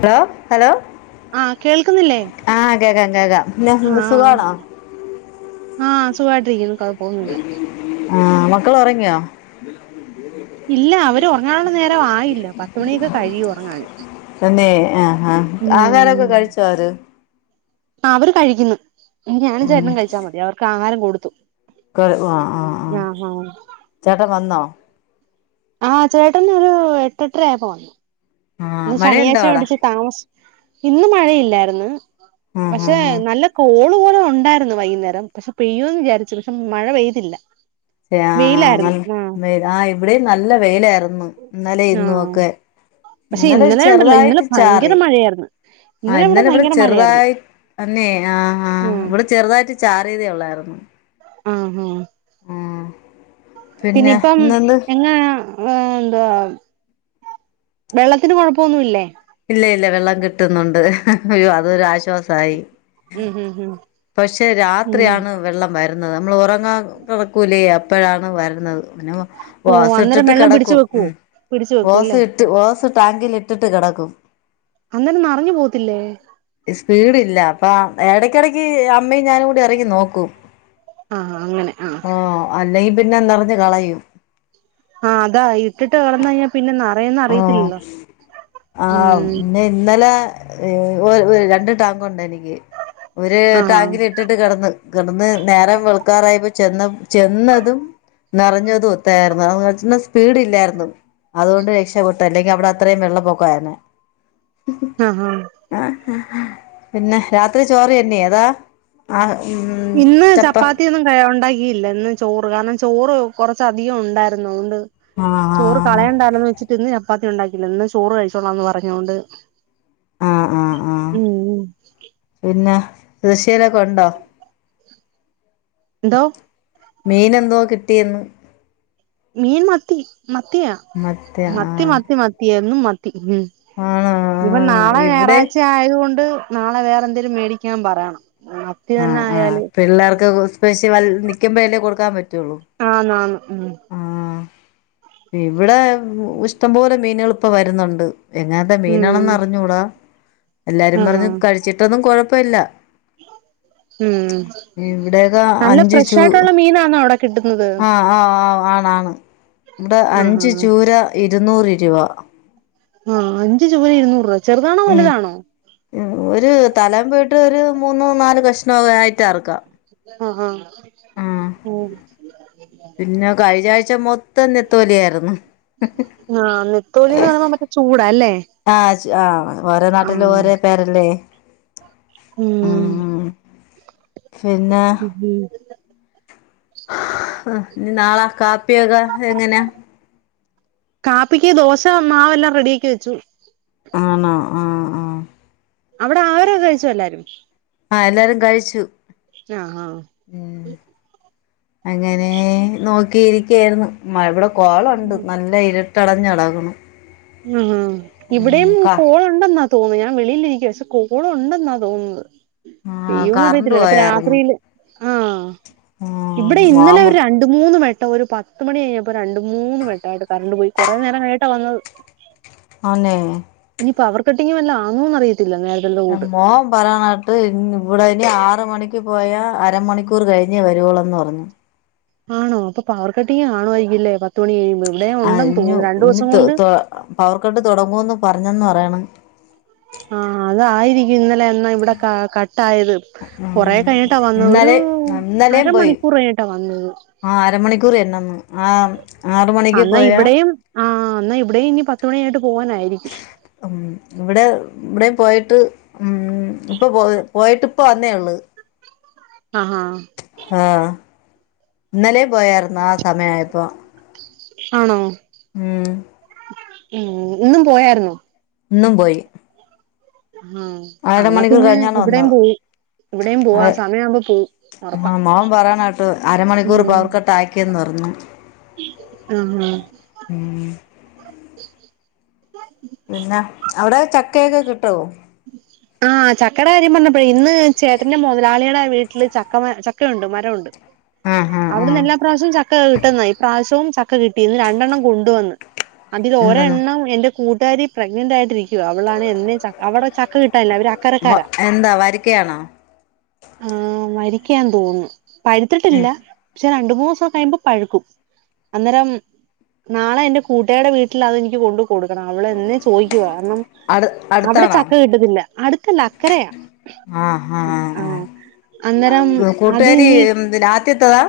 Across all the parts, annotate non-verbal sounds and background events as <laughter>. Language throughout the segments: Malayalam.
ഹലോ ഹലോ ആഹ് കേൾക്കുന്നില്ലേ ആഹ് കേക്കാം കേൾക്കാം പിന്നന്ത സുഖണോ ആഹ സുഖായിട്ടിരിക്കുന്നു കൊഴപ്പൊന്നുമില്ല ആഹ മക്കൾ ഉറങ്ങിയോ ഇല്ല അവര് ഉറങ്ങാനുള്ള നേര ആയില്ല പത്തുമണിയൊക്കെ കഴിയും ഉറങ്ങാാന് ആഹ ആഹ ആഹാരമൊക്കെ കഴിച്ചോര് അവരെ അവര് കഴിക്കുന്നു ഞാനും ചേട്ടനും കഴിച്ചാൽ മതി അവർക്ക് ആഹാരം കൊടുത്തു ക്ക് ആഹ് ആഹ് ആഹ് ചേട്ട വന്നോ ആഹ് ചേട്ടനാെര് എട്ടെട്ടെരായപ്പൊ വന്നു ആഹ് ഇന്ന് മഴയുണ്ടോ ശനിയാഴ്ച്ച അവിടെ വ്ട്ച്ച് താമസ് ഇന്ന് മഴയില്ലാര്ന്ന് ആഹ് പക്ഷെ നല്ല ആഹ് കോ ളു പോലെ ഒണ്ടായ്ര്ന്നു വൈക്ന്നേരം പക്ഷെ പെയ്യൂന്ന് വിചാരിച്ചു പക്ഷെ മഴ പെയ്തില്ലാ യാ <unintelligible> വെ ആഹ് ഇവ്ടെയും നല്ല വെയ്ലായ്ര്ന്നു ഇന്നലെം ഇന്നു ആഹ് ഒക്കെ പക്ഷെ ഇന്നലെ ഉണ്ടല്ലോ ഇന്നലെ ചെർതായിട്ട് ഭയങ്കര ചാറി മഴയായിരുന്നു ആഹ് ഇവിടെ ഇന്നലെ ഇവ്ടെ ഭയങ്കര മഴയായിരുന്നു ചെറ്തായി അന്നെ ആഹ് ഇവ്ടെ ചെർതായിട്ട് ചാറി യതെ ഒള്ളായ്ര്ന്നു ആഹ് ഹാ ആഹ് പിന്നെ ഇപ്പം എങ്ങ് ങ്ങാണ്ടാ വെള്ളത്തിന് കൊഴപ്പൊ ഒന്നുല്ലേ ഇല്ല ഇല്ല വെള്ളം കിട്ട്ന്നുണ്ട് അയ്യോ അതൊരാശ്വാസായി ഉം ഉം ഉം പഷെ ഉം രാത്രിയാണ് വെള്ളം വര് ന്നത് നമ്മള് ഒറങ്ങാൻ തൊറക്കൂലേ അപ്പഴാണ് വര്ണത് പിന്നെ ഓ ഓസ് അന്നേരം ഇട്ട്ട്ട് വെള്ളം പിടിച്ചു കെടക്കും വെക്കുവോ ഉം പിടിച്ചു വെക്കും ഓസ് അല്ലേ ഇട്ട് ഓസ് ടാങ്കിലിട്ട്ട്ട് കെടക്കും അന്നേരം മറിഞ്ഞ് പോവത്തില്ലേ സ്പീഡ് ഇല്ല അപ്പ എടക്കെടക്ക് അമ്മയും ഞാനും കൂടി എറങ്ങി നോക്കും ആഹ് അങ്ങനെ ആഹ് അല്ലെങ്കി പിന്നെ നെറെഞ്ഞ് കളയും ആഹ് അതാ ഇട്ട്ട്ട് കെട്ന്നയ്ഞ്ഞാ പിന്നെ ന ഓഹ് ആഹ് ഉം പിന്നെ ഇന്നെലെ ഏഹ് ഒ ഒര് രണ്ട് ടാങ്കുണ്ടെനിക്ക് ഒര് ആഹ് ടാങ്കില്ട്ടിട്ട് കെടന്ന് കെടന്ന് നേരം വെള് ക്കാറയപ്പൊ ചെന്നം ചെന്നതും നെറഞ്ഞതു ഒത്തായിരുന്നു ആ ഒൽച്ചിണെ സ്പീഡ് ല്ലായിരുന്നു അതോണ്ട് ര ക്ഷപ്പെട്ടെ അല്ലെങ്കി അവടെ അത്രയും വെള്ള പൊക്കായിരുന്നു. ആഹാ പിന്നെ രാത്രി ചോറെന്ന്യാ അതാ ആഹ് ഉം ഇന്ന് ചപ്പ ചപ്പാത്ത്യൊന്നും കഴ ഒണ്ടാക്കിയില്ല ഇന്ന് ചോറ് കാരണം ചോറ് കൊറച്ചധികം ഉണ്ടായിരുന്നു അതൊണ്ട് ആഹ് ചോറ് ആഹ് കളയണ്ടാന്ന് വെച്ചിട്ട് ഇന്ന് ച പ്പാത്തി ഉണ്ടാക്കില്ല ഇന്ന് ചോറ് കഴിച്ചോന്ന് <unintelligible> പർഞ്ഞോണ്ട് ആഹ് ആഹ് ഉം ദേശ്യലൊക്കൊ ണ്ടോ? ന്തോ? മീൻ എന്തോ കിട്ടിയെന്ന് മീൻ മത്തി മത്തിയാ മറ്റേ മത്തി ആഹ് മത്തി മത്തിയന്നും മ ത്തി ആണോ ഇഞ്പ്പൊ ആഹ് നാളെ ഇവിടെ ഞായറാഴ്ച്ച യതൊണ്ട് നാളെ വേറെ ന്തേലും മേടിക്കൻ പറയണം മത്തി തന്നെ ആഹ് ആഹ് ആയാല് പിള്ളാർക്ക് സ്പെഷ്യ വൽ നിക്കുമ്പഴല്ലേ കൊടുക്കാൻ പ ആന്ന് ആന്ന് ഉം ഇവിടെ ഇഷ്ടംപോലെ മീനുകൾ ഇപ്പ വരുന്നുണ്ട് എങ്ങനാത്തെ ഉം മീനാണെന്ന് അറിഞ്ഞൂടാ എല്ലാരും ആഹ് ആഹ് പറഞ്ഞ് കഴിച്ചിട്ടൊന്നും ഉം ഇവിടെയൊക്കെ നല്ല അഞ്ച് ഫ്രഷ് ചൂ ആയിട്ടുള്ള മീനാണോ അവിടെ കിട്ടുന്നത് ആ ആ ആ ആണാണ് ഇവിടെ ആഹ് അഞ്ച് ആഹ് ചൂര ഇരുന്നൂറ് രൂപ ആഹ അഞ്ച ചൂര ഇരുന്നൂറ് രൂപ ചെറുതാണോ ഉം വലുതാണോ ഒരു തലം പോയിട്ട് ഒരു മൂന്നു നാലു കഷ്ണമെ ആയിട്ട് അറക്കാം ആഹ ആഹ് ആഹ ഉ തന്നെ തോല ആായിരുന്നു ആഹ് നെത്തോലിന്ന് പറയുമ്പോ മറ്റേ ചൂടാല്ലേ ആ ആഹ ഓരേ നാട്ടിൽ ആഹ് ഓരേ പേരല്ലേ ഉം പിന്നെ ഉ ആ ഇ നാളാ കാപ്പിയൊക്കെ എങ്ങനാ കാപ്പിക്ക് ദോശ മാവെല്ലാം റെഡി ആക്കി വെച്ചു ആണോ ആഹ ആഹ അവിടെ ആഹരൊക്കെ കഴിച്ചോ എല്ലാരും ആഹ എല്ലാരും കഴിച്ചു ആഹ് ആഹ അങ്ങനെ നോക്കിയിരിക്കായിരുന്നു ഇവിടെ ഉം കോളുണ്ട് നല്ല ഇര തടഞ്ഞളകണം ആ ഇവിടെയും കോൾ ഉണ്ടെന്നാ തോന്നുന്നു ഞാൻ വെളിയിലിരിക്കുവ പക്ഷെ കോ എപ്പോളും ഉണ്ടെന്നാ തോന്നുന്നത് ആഹ് അയ്യോ ഒന്നും കറണ്ട് അറിയല്ലല്ലപ്പോ പോയായിരുന്നു രാത്രിയില് ആ ഇവിടെ ആഹ് ഇന്നലെ മോൻ ഒരു രണ്ട മൂന്ന് മണി കേട്ട ഒരു പത്ത് മണി കഴിഞ്ഞപ്പോ രണ്ട മൂന്ന് മിനിായിയിട്ട് കറണ്ട് പോയി കുറേ നേരം കേട്ടാ വന്നത് ആ ന്നെ ഇനി പവർക്കട്ടിങ് വല്ലോ ആണോ അറിയില്ല മോൻ പറാനായിട്ട് ഇവിടെ ഇനി ആറ മണിക്ക് പോയാ അരമണിക്കൂർ കഴിഞ്ഞ ഞ്ഞെ വരുവളന്ന് പറഞ്ഞു ആണോ അപ്പൊ പവർ കെട്ടി ആണോമായിയിരിക്കില്ലേ പത്ത്മണി കഴിയുമ്പോ ഇവിടെ ആ ഉണ്ടെന്ന് ഇനി തോന്നുന്നു രണ്ടു ഇനി ദിവസം കൊണ്ട് ത പവർ കട്ട് തുടങ്ങുവന്ന് പറഞ്ഞന്ന് പറയാണ് ആഹ അത് ആയിരിക്ക ഇന്നലെ ഇവിടെ കട്ടായത് ഉം കൊറെ കഴിഞ്ഞിട്ടാ വന്ന ഒരു ഇന്നലെ അരമണിക്കൂർ കഴിഞ്ഞിട്ടാ വന്ന അ ആഹ അരമണിക്കൂർ എന്ന ആഹ അ എന്നാൽ ഇവിടെയും ആ എന്നാ ഇവിടെയും ഇനി പത്തുമണിയ ആയിട്ട് ഉ ഇവിടെ ഇവിടെയും പോയിട്ട് ഉം ഇപ്പൊ പോയ പോയിട്ട് ഇപ്പോ അന്നേ ഉള്ളൂ ആഹഹ ഇന്നലെ പോയായിരുന്നു ആ സമയയപ്പോൊ ആണോ ഉം ഉം ഇന്നും പോയര് ന്നൊ ന്നും പോയി ആഹ അന്നാ പിന്നെ ഇവിടെയും പോയി അത ഒറപ്പാ ആ മോൻ പറയാന കേട്ട് അരമണിക്കൂർ പവർ കട്ട് ആക്കിയെന്ന് പറഞ്ഞു ഉം ആഹ ആ പിന്നെ അവിടെ ചക്കയൊക്കെ കിട്ടോ ആഹ് ചക്കട കാര്യം പറഞ്ഞപ്പോ ഇന്ന് ചേട്ടന്റെ മുതലാളിയുടെ വീട്ടില് ചക്ക ചക്കയുണ്ട് മരംുണ്ട് ആഹ് ആഹ് അവിടുന്ന് ആഹ് എല്ലാ പ്രാവശ്യവും ചക്ക കിട്ടുന്നാവശ്യം ഇവും ചക്ക കിട്ടിന്ന് രണ്ടെണ്ണം കൊണ്ടുവന്ന് എന്തെന്ന് അതിൽൊരെണ്ണം എന്റെ കൂട്ടുകാരി പ്രെ്നന്റ് ആയിട്ട്രിക്ക റ്റ് അവളാണെ എന്നും ച അവടെ ചക്ക കിട്ടാല്ല അവര് അക്കരക്കാരാ എന്താ വരിക്കയാണോ ഉം വരിക്കെന്ന് തോന്ന്ന്നു പഴ്ത്ത്ട്ടില്ല. പക്ഷെ രണ്ട് മൂന്നൂ സം കയുമ്പം പഴുക്കും അന്നേരം നാളെ എന്റെ കൂട്ടുകാരടെ വീട്ടില് അതെനിക്ക് കൊണ്ട് കൊടുക്കണം അവള് എന്നെ ചോയ്ക്കുവ കാരണം അടു അവടെ അടുത്താണോ ചക്ക കിട്ടത്തില്ല അട്ത്ത്ള്ളെ അക്കരയാ ആഹ് അന്നേരം ആഹ് അത് കൂട്ടുകാരി ഞ് ആദ്യത്തതാ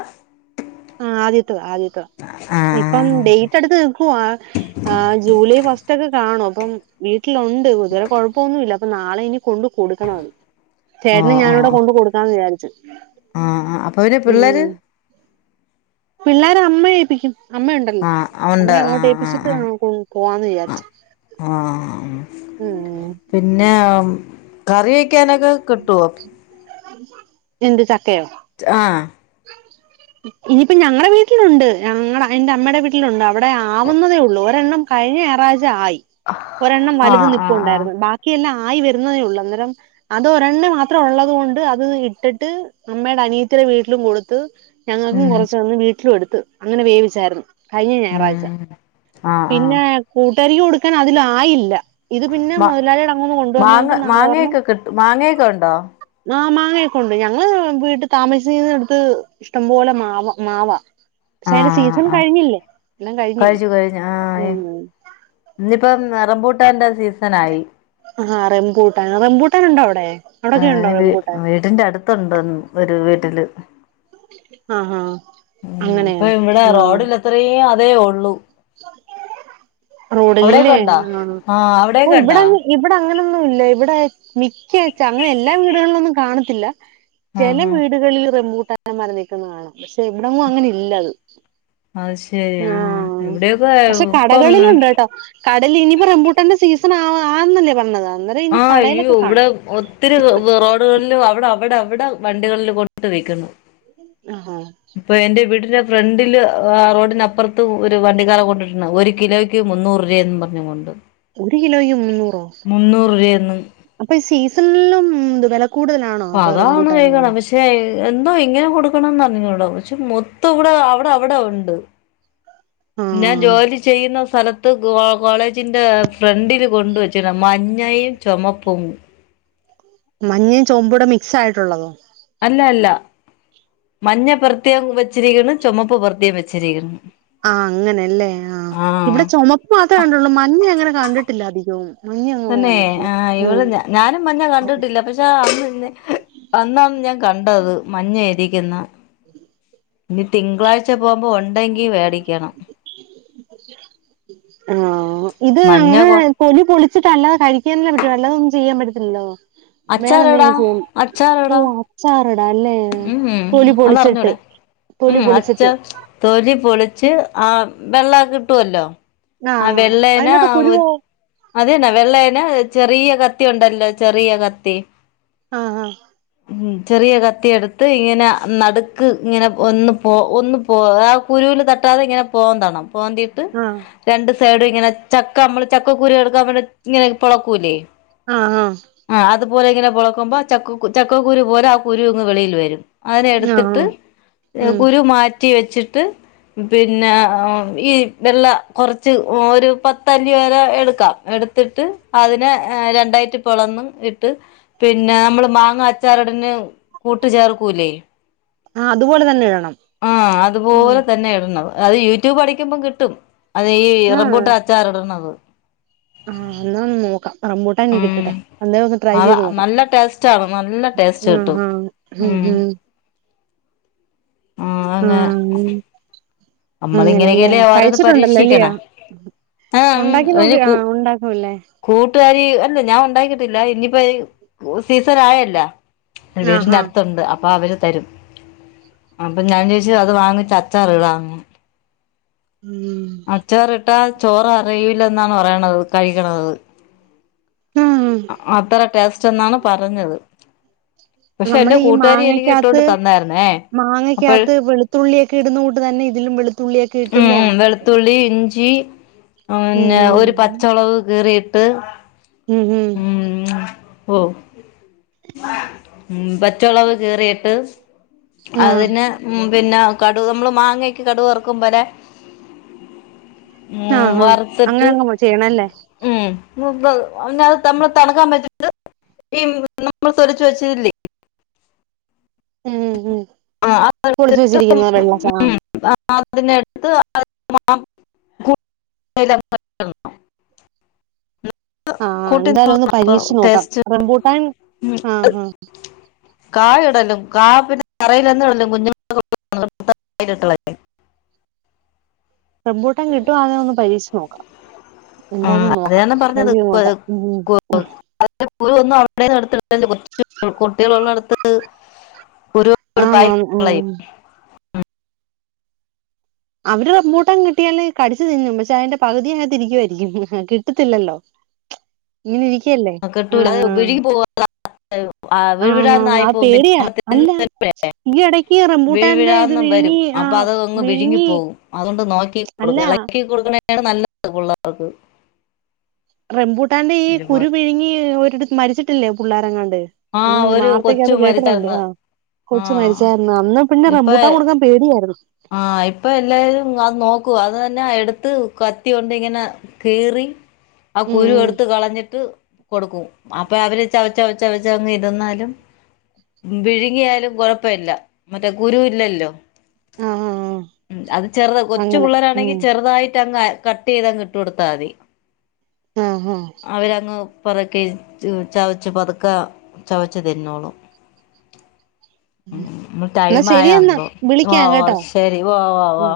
ആ ആദ്യത്തെ താ ആദത്തെതാ ഇപ്പം ആഹ് ഡേറ്റ ട്ത്ത് നിക്കു ക്കുവാ ഏഹ് ജൂലൈ ഫസ്റ്റൊക്കെ കാണും അപ്പം വീട്ടിലുണ്ട് ഇത് വരെ ക്കെഴപ്പൊന്നുല്ല അപ്പൊ നാളെ നി കൊണ്ട് കൊടുക്കണത് ചേട്ടനും ഞാനുടെ കൊണ്ട് കൊടുക്കാന്ന് വിചാരി ആഹ്അപ്പൊ ഇനി പിള്ളേര് പിള്ളോര് അമ്മ ഏപ്പിക്കും. അമ്മയുണ്ടല്ലോ ആഹ് അമ്മ ഉണ്ട് അങ്ങോട്ട് ആഹ് ഏപ്പിച്ചിട്ട് പൊയ്ക്കോളാം എന്ന് വിചാരിച്ചു. ഉം ആഹപിന്നെ കറി വക്കാനൊക്കെ കിട്ടുവ എന്ത്ചക്കയോ ആഹ ഇനിയിപ്പ ഞങ്ങളടെ വീട്ടിലുണ്ട് ഞങ്ങടെ എന്റെ അമ്മയുടെ വീട്ടിലുണ്ട്. ഇവിടെ ആവുന്നതേ ഉള്ളൂ ഒരെണ്ണം കഴിഞ്ഞ ഞാറാഴ്ച്ച ആയി ഒരെണ്ണം വലുത് ആഹ് ആഹ് ആഹ് നിപ്പുണ്ടായിരുന്നു. ബാക്കിയെല്ലാം ആയി വരുന്നതേ ഉള്ളൂ അന്നേരം അത് ഒരെണ്ണം മാത്രം ഉള്ളത് കൊണ്ട് അത് ഇട്ടിട്ട് അമ്മയുടെ അനിയത്തിരെ വീട്ടിലും കൊടുത്ത് ഞങ്ങൾക്കും ഉം കുറച്ച വന്ന് വീട്ടിലും എടുത്ത് അങ്ങനെ വേവിച്ചായിരുന്നു. കഴിഞ്ഞ ഞായറാഴ്ച ഉം ആഹ് ആഹ് പിന്നെ കൂട്ട് കാരി ക്ക് കൊടുക്കാൻ അതില ആയില്ല. ഇത് പിന്നെ മ മുതലാളിയട അങ്ങന്ന് കൊണ്ടുവന്നത കൊണ്ട് മാങ്ങ നാളെ പറഞ്ഞു മാങ്ങയൊക്കെ കിട്ട മാങ്ങയൊക്കെ ഉണ്ടോ ആ മാങ്ങയൊക്കെ ഉണ്ട് ഞങ്ങള് വീട്ടിൽ താമസിച്ചുന്ന എടുത്ത് ഇഷ്ടം പോലെ മാങ്ങ മാവാ പക്ഷെ അതിന്റെ ആഹ് സീസൺ ആഹ് കഴിഞ്ഞില്ലേ എല്ലാം കഴിഞ്ഞില്ലേ കഴിച്ചു കഴിഞ്ഞു ആഹ് ഉം ഇന്നിപ്പം റമ്പൂട്ടാന്റെസീസണ ആയി ആഹാ റംബൂട്ടൻ റംബൂട്ടൻ ഉണ്ടോ അവിടെ അവിടൊക്കെ ഉണ്ടോ റംബൂട്ടാൻ ആവീടിന്റെ അടുത്തുണ്ട് ഒരു വീട്ടില് ആഹാ ഉ ഇപ്പ അങ്ങനെയാ ഇവിടെ ആ റോഡിൽ അത്രയും അതേ ഉള്ളു! അവിടെയൊക്കെ റോഡല്ലേ ഉണ്ടോ ആ ആഹ് ഒ അവിടെയൊക്കെ ഇവിടെ ഉണ്ടോ ഇവിടെ അങ്ങനൊന്നും ഇല്ല ഇവിടെ മിക്കച്ച അങ്ങനെ എല്ലാ വീടുകളിലും ഒന്നും കാണത്തില്ല ചില ആഹ് ആഹ് വീടുകളിൽ റമ്പൂട്ടാൻ വര നിൽക്കുന്ന കാണാം പക്ഷെ ഇവിടന്നും അങ്ങനെ ഇല്ലത് അത് ശെരി ആ എവിട്യോ പക്ഷെ കടകളിലുണ്ട് കേട്ടോ കടൽ ഇനിപ്പറംമ്പൂട്ടാന്റെ സീസൺ ആ ആന്നല്ലേ പറഞ്ഞത് അന്നേരം ഇനി ആ അയ്യോ കടയിലൊക്കെ ഇവിടെ കാണും ഒത്തിരി റോഡുകളിലും അവടെ അവടെ വടെ വണ്ടികളിൽ കൊണ്ട്ട്ട് വിക്കുന്നു ആഹ ന്റെ ഫ്രണ്ടില് റോഡിനപ്പുറത്തും ഒരു വണ്ടിക്കാരൻ കൊണ്ടിട്ടുണ്ട് ഒരു കിലോയ്ക്ക് മുന്നൂറ് രൂപെന്നും പർഞ്ഞോണ്ട് ഒരു കിലോയ്ക്ക് മുന്നൂറോ രൂപയെന്ന് അപ്പൊ ഈ സീസണിലുംത് വെല അ അതാണ് വൈകണം പക്ഷെ എന്തോ ഇങ്ങനെ കൊടുക്കണംന്ന്റിഞ്ഞോടോ പക്ഷെ മൊത്തം ഇവിടെ അവടെ അവടെ ഒണ്ട് ഞാൻ ആഹ് ജോലി ചെയ്യുന്ന- സ്ഥലത്ത് കോ കോളേജിന്റെ ഫ്രണ്ടില് കൊണ്ടുവച്ചി മഞ്ഞയും ചൊമപ്പും മഞ്ഞയും ചോപ്പുടെ മിക്സായിട്ടുള്ളത് അല്ല അല്ല മഞ്ഞ പ്രത്യേം വെച്ചിരിക്ക്ന്ന് ചൊമപ്പ് പ്രത്യേം വെച്ചിര്ക്ക്ന്ന് ആ അങ്ങനല്ലേ ആ ഇവിടെ ചൊമപ്പ് മാത്രേ കണ്ടുള്ളൂ മഞ്ഞ അങ്ങനെ കണ്ടിട്ടില്ല അധികവും മഞ്ഞ അങ്ങനെ തന്നെ കണ്ടിട്ടില്ല ആഹ് ഉം ഇവള് ഞ ഞാനും മഞ്ഞ കണ്ടിട്ടില്ല പക്ഷെ അന്നെ അന്നാണ് ഞാൻ കണ്ടത് മഞ്ഞ ഇരിക്കുന്ന ഇനി തിങ്കളാഴ്ച പോകുമ്പോ ഒണ്ടെങ്കി വേടിക്കണം ആ ഇത് മഞ്ഞ അങ്ങെ കൊ തൊലി പൊളി ച്ച്ട്ട് അല്ലാതെ കഴിക്കാനല്ലേ പറ്റൊള്ളൂ അല്ലാതൊന്നും ചെയ്യാൻ പറ്റത്തില്ലല്ലോ വേറെ അച്ചാറ്ടാ എന്തെങ്കിലും ചെയ്യ ഓ അച്ചാറ്ടാ അച്ചാറിടാ അല്ലേ ഉം തൊലി പൊളിച്ചിട്ട് അതറിഞ്ഞൂടെ തൊലി ഉം അച്ഛ പൊളിച്ചിട്ട് തൊലി പൊളിച്ച് ആ വെള്ള കിട്ടുവല്ലോ ആ വെള്ളേല് <unintelligible> അതെന്നെ വെള്ളേല് <unintelligible> ചെറിയ കത്തി ഒണ്ടല്ലോ ചെറിയ കത്തി ആഹ് ആഹ് ഉം ചെറിയ കത്തി എടു ത്ത് ഇങ്ങനെ നടുക്ക് ഇങ്ങനെ ഒന്ന് പോ ഒന്ന് പോ ആഹ് കുരുവിൽ തട്ടാതെ ഇങ്ങനെ പോന്തണം പോന്തിട്ട് ആ രണ്ട് സൈഡും ഇങ്ങനെ ചക്ക നമ്മള് ചക്കക്കുരു എടുക്കാൻ ഇങ്ങനെ പൊളക്കൂലേ ആ ആ ആഹ് അതുപോലെ ഇങ്ങനെ പൊളക്കുമ്പോ ചക്കക്കുരു ചക്കക്കരു പോലെ ആ കുരു ഇങ്ങു വെളിയിൽ വ രും അയിനെ ആ ആ എടുത്തിട്ട് ഉം കുരു മാറ്റി വെച്ചിട്ട് പിന്നെ ഈ വെള്ള കുറച്ച് ഒരു പത്തല്ലി വരെ എടുക്കാം എടുത്തിട്ട് അതിനെ രണ്ടായിട്ട് പോളന്ന് ഇട്ട് പിന്നെ മാങ്ങ അച്ചാർ ഇട് ന്ന കൂട്ട് ചേർക്കൂല്ലേ ആ അതുപോലെ തന്നെ ഇടണം ആഹ് ഉം അതുപോലെ തന്നെ ഇടണത് അത് യൂട്യൂബ് അടിക്കുമ്പം കിട്ടും അത് ഈ റംബുട്ടാൻ അച്ചാർ ഇടണത് ആഹ് എന്നാ ഒന്നു നോക്കാം റംബുട്ടാൻ ഇനി ഉം കിട്ടട്ടെ അന്നേരം ഒന്ന് ട്രൈ അതാ ചെയ്ത് നോക്കാം നല്ല ടേസ്റ്റാണ് നല്ല ടേസ്റ്റ് കിട്ടും ആഹ് ആഹ് ഉം ഉം ആഹ് ഉം നമ്മള് ഇങ്ങനെയൊക്കല്ലേ ഓരോന്ന് പരീക്ഷിക്കണ അല്ലയോ ആഹ് ഉം ഉണ്ടാക്കി ഒരു നോക്കി ആ കൂ ഉണ്ടാക്കുംല്ലേ കൂട്ടുകാരി അല്ല ഞാൻ ഉണ്ടാക്കിട്ടില്ല ഇനിപ്പോ സീസൻ ആയല്ല വീടിന്റെ ആഹാ അടുത്തുണ്ട് അപ്പ അവരെ തരും അപ്പം ഞാൻ വിചാച് അത് വാങ്ങിച്ച് അച്ചാറെ ഇടാന്നെ ഉം അച്ചാറിട്ടാ ചോറ് അറിയുല്ലന്നാണ് പറയണത് കഴിക്കണത് ഉം അത്ര ടേസ്റ്റ് എന്നാണ് പറഞ്ഞത് പക്ഷെ എന്റെ നമ്മള് ഈ കൂട്ടുകാരി എനിക്ക് ഇട്ടൊണ്ട് മാങ്ങക്കകത്ത് തന്നായിരുന്നെ മാങ്ങക്കകത്ത് വെളുത്തുള്ളിയൊക്കെ ഇടുന്നകുട്ടേ തന്നെ ഇതിലും വെളുത്തുള്ളിയൊക്കെ ഉം ഇട്ടില്ലേ ഉം വെളുത്തുള്ളി ഇഞ്ചി ഉം പിന്നെ ഒരു പച്ചോളവ് കീറിയിട്ട് ഈ ഹി പോവും ഉം പച്ചോളൊക്കെ കീറിട്ട് ആഹ് അതിന് ഉം പിന്നെ കടുക് അമ്മള് മാങ്ങെക്കെ കടുവറ ക്കുംമ്പോലെ ഉം ആഹ് ആഹ് വറ്ത്ത്ട്ട് അങ്ങനങ്ങ് ചെയ്യണല്ലേ ഉം ഞ് പ്പത് പിന്നെ തമ്മള് തണക്കാൻ വെച്ചിട്ട് ണ്ട് <unintelligible> നമ്മൾ തൊലിച്ച് വെച്ചത് ല്ലെ ഉം ഉം ആഹ് തൊലിച്ച് വെച്ചിരിക്കുന്ന വെള്ള സാ ധൻ ത്തി നട്ത്ത് <unintelligible> <unintelligible> ആഹ് കൂട്ടി എന്തായാലും <unintelligible> ഒന്ന് പ്പം പരീക്ഷിച്ച് നോക്കാം ടേസ്റ്റ് റംബൂട്ടാൻ ആഹ് <unintelligible> ആഹ് കായ് ഇടലും കാ പിന്നെ കറെലൊന്നും ഇടലും കുഞ്ഞുങ്ങ <unintelligible> റംബുട്ടാൻ കിട്ടുവണെ ഒന്ന് പരീക്ഷിച്ച് നോക്കാം എന്തായാലും നോക്കാം അതാണ് ട്രൈ പറഞ്ഞത് ചെയ്ത് നോക്കാം ഉം <unintelligible> നടത്തി <unintelligible> കുട്ട്യേള് ള്ളോട്ത്ത് കുരുടുത്തായി ആന്നാന്ന് കളയും ഉം അവര് റംബുട്ടാൻ കിട്ടിയാല് കടിച്ചു തിന്നും പക്ഷെ അതിന്റെ പകുതി അതിനകത്തിരുവാക്കുവായിരിക്കും കിട്ടത്തില്ലല്ലോ ഇങ്ങനെ ഇരിക്ക ആഹ് കിട്ടൂല അത് വിഴുങ്ങി പോവൂല ആഹ് വിഴുവിഴന്ന് ആന്നാന്ന് ആയി അത് പോകും പിന്നെ പേടിയാ നമ്മൾ അല്ല തിന്നുമ്പഴേ ഈ എടയ്ക്ക് റംബൂട്ടാന്റെ ഇത് വീഴുവിഴാന്ന് വരും വിഴുങ്ങി അപ്പൊ ആഹ് അത് അങ്ങ് വിഴുങ്ങി പോകും അതുകൊണ്ട് നോക്കി കൊട് അല്ല ഇളകൊടുക്ക ണയാണ് നല്ലത് പിള്ളെർക്ക് റംബൂട്ടന്റെ ഈ കുരു വിഴുങ്ങി ഒരിടത്ത് മരിച്ചിട്ടില്ലേ പിള്ളോരെങ്ങാണ്ട് ആ നമ്മളീ ഒരു കൊച്ചു വാർത്തയ്ക്കാത്ത് കേക്കുന്നൊണ്ട് മരിച്ചായിരുന്നു ആ ആ കൊച്ചു മരിച്ചാരുന്നു അന്ന് പിന്നെ റംബൂട്ടാൻ കൊടുക്കാൻ പേടിയാരുന്നു ആ ഇപ്പൊ എല്ലാരും അത് നോക്കും അതെന്നാ എടുത്ത് കത്തി കൊണ്ട് ഇങ്ങനെ കീറി ആ ഉം കുരു ഉം എടുത്ത് കളഞ്ഞിട്ട് കൊടുക്കും അപ്പം അവര് ചവച്ച് ചവച്ച് ചവച്ച് അങ്ങ് ഇരുന്നാലും വിഴുങ്ങിയാലും കൊഴപ്പവില്ല മറ്റേ കുരു ഇല്ലല്ലോ ആ ആ ആ ഉം അത് ചെറുത് കൊച്ചു അങ്ങനെ പിള്ളാരാണെങ്കി ഉം ചെറുതായി ട്ട് അങ്ങ് കട്ട് ചെയ്തങ്ങ് ഇട്ടു കൊടുത്താ അതി ആ ആ അവരങ്ങ് പതുക്കെ ച് ചവച്ച് പതുക്കെ ചവച്ച് തിന്നോളും ഉം ഇന്നു എന്നാ ടൈമായോ ശരിയെന്നാ എന്തോ വോ വിളിക്കാം കേട്ടോ ശെരി വോ വോ വോ ഉം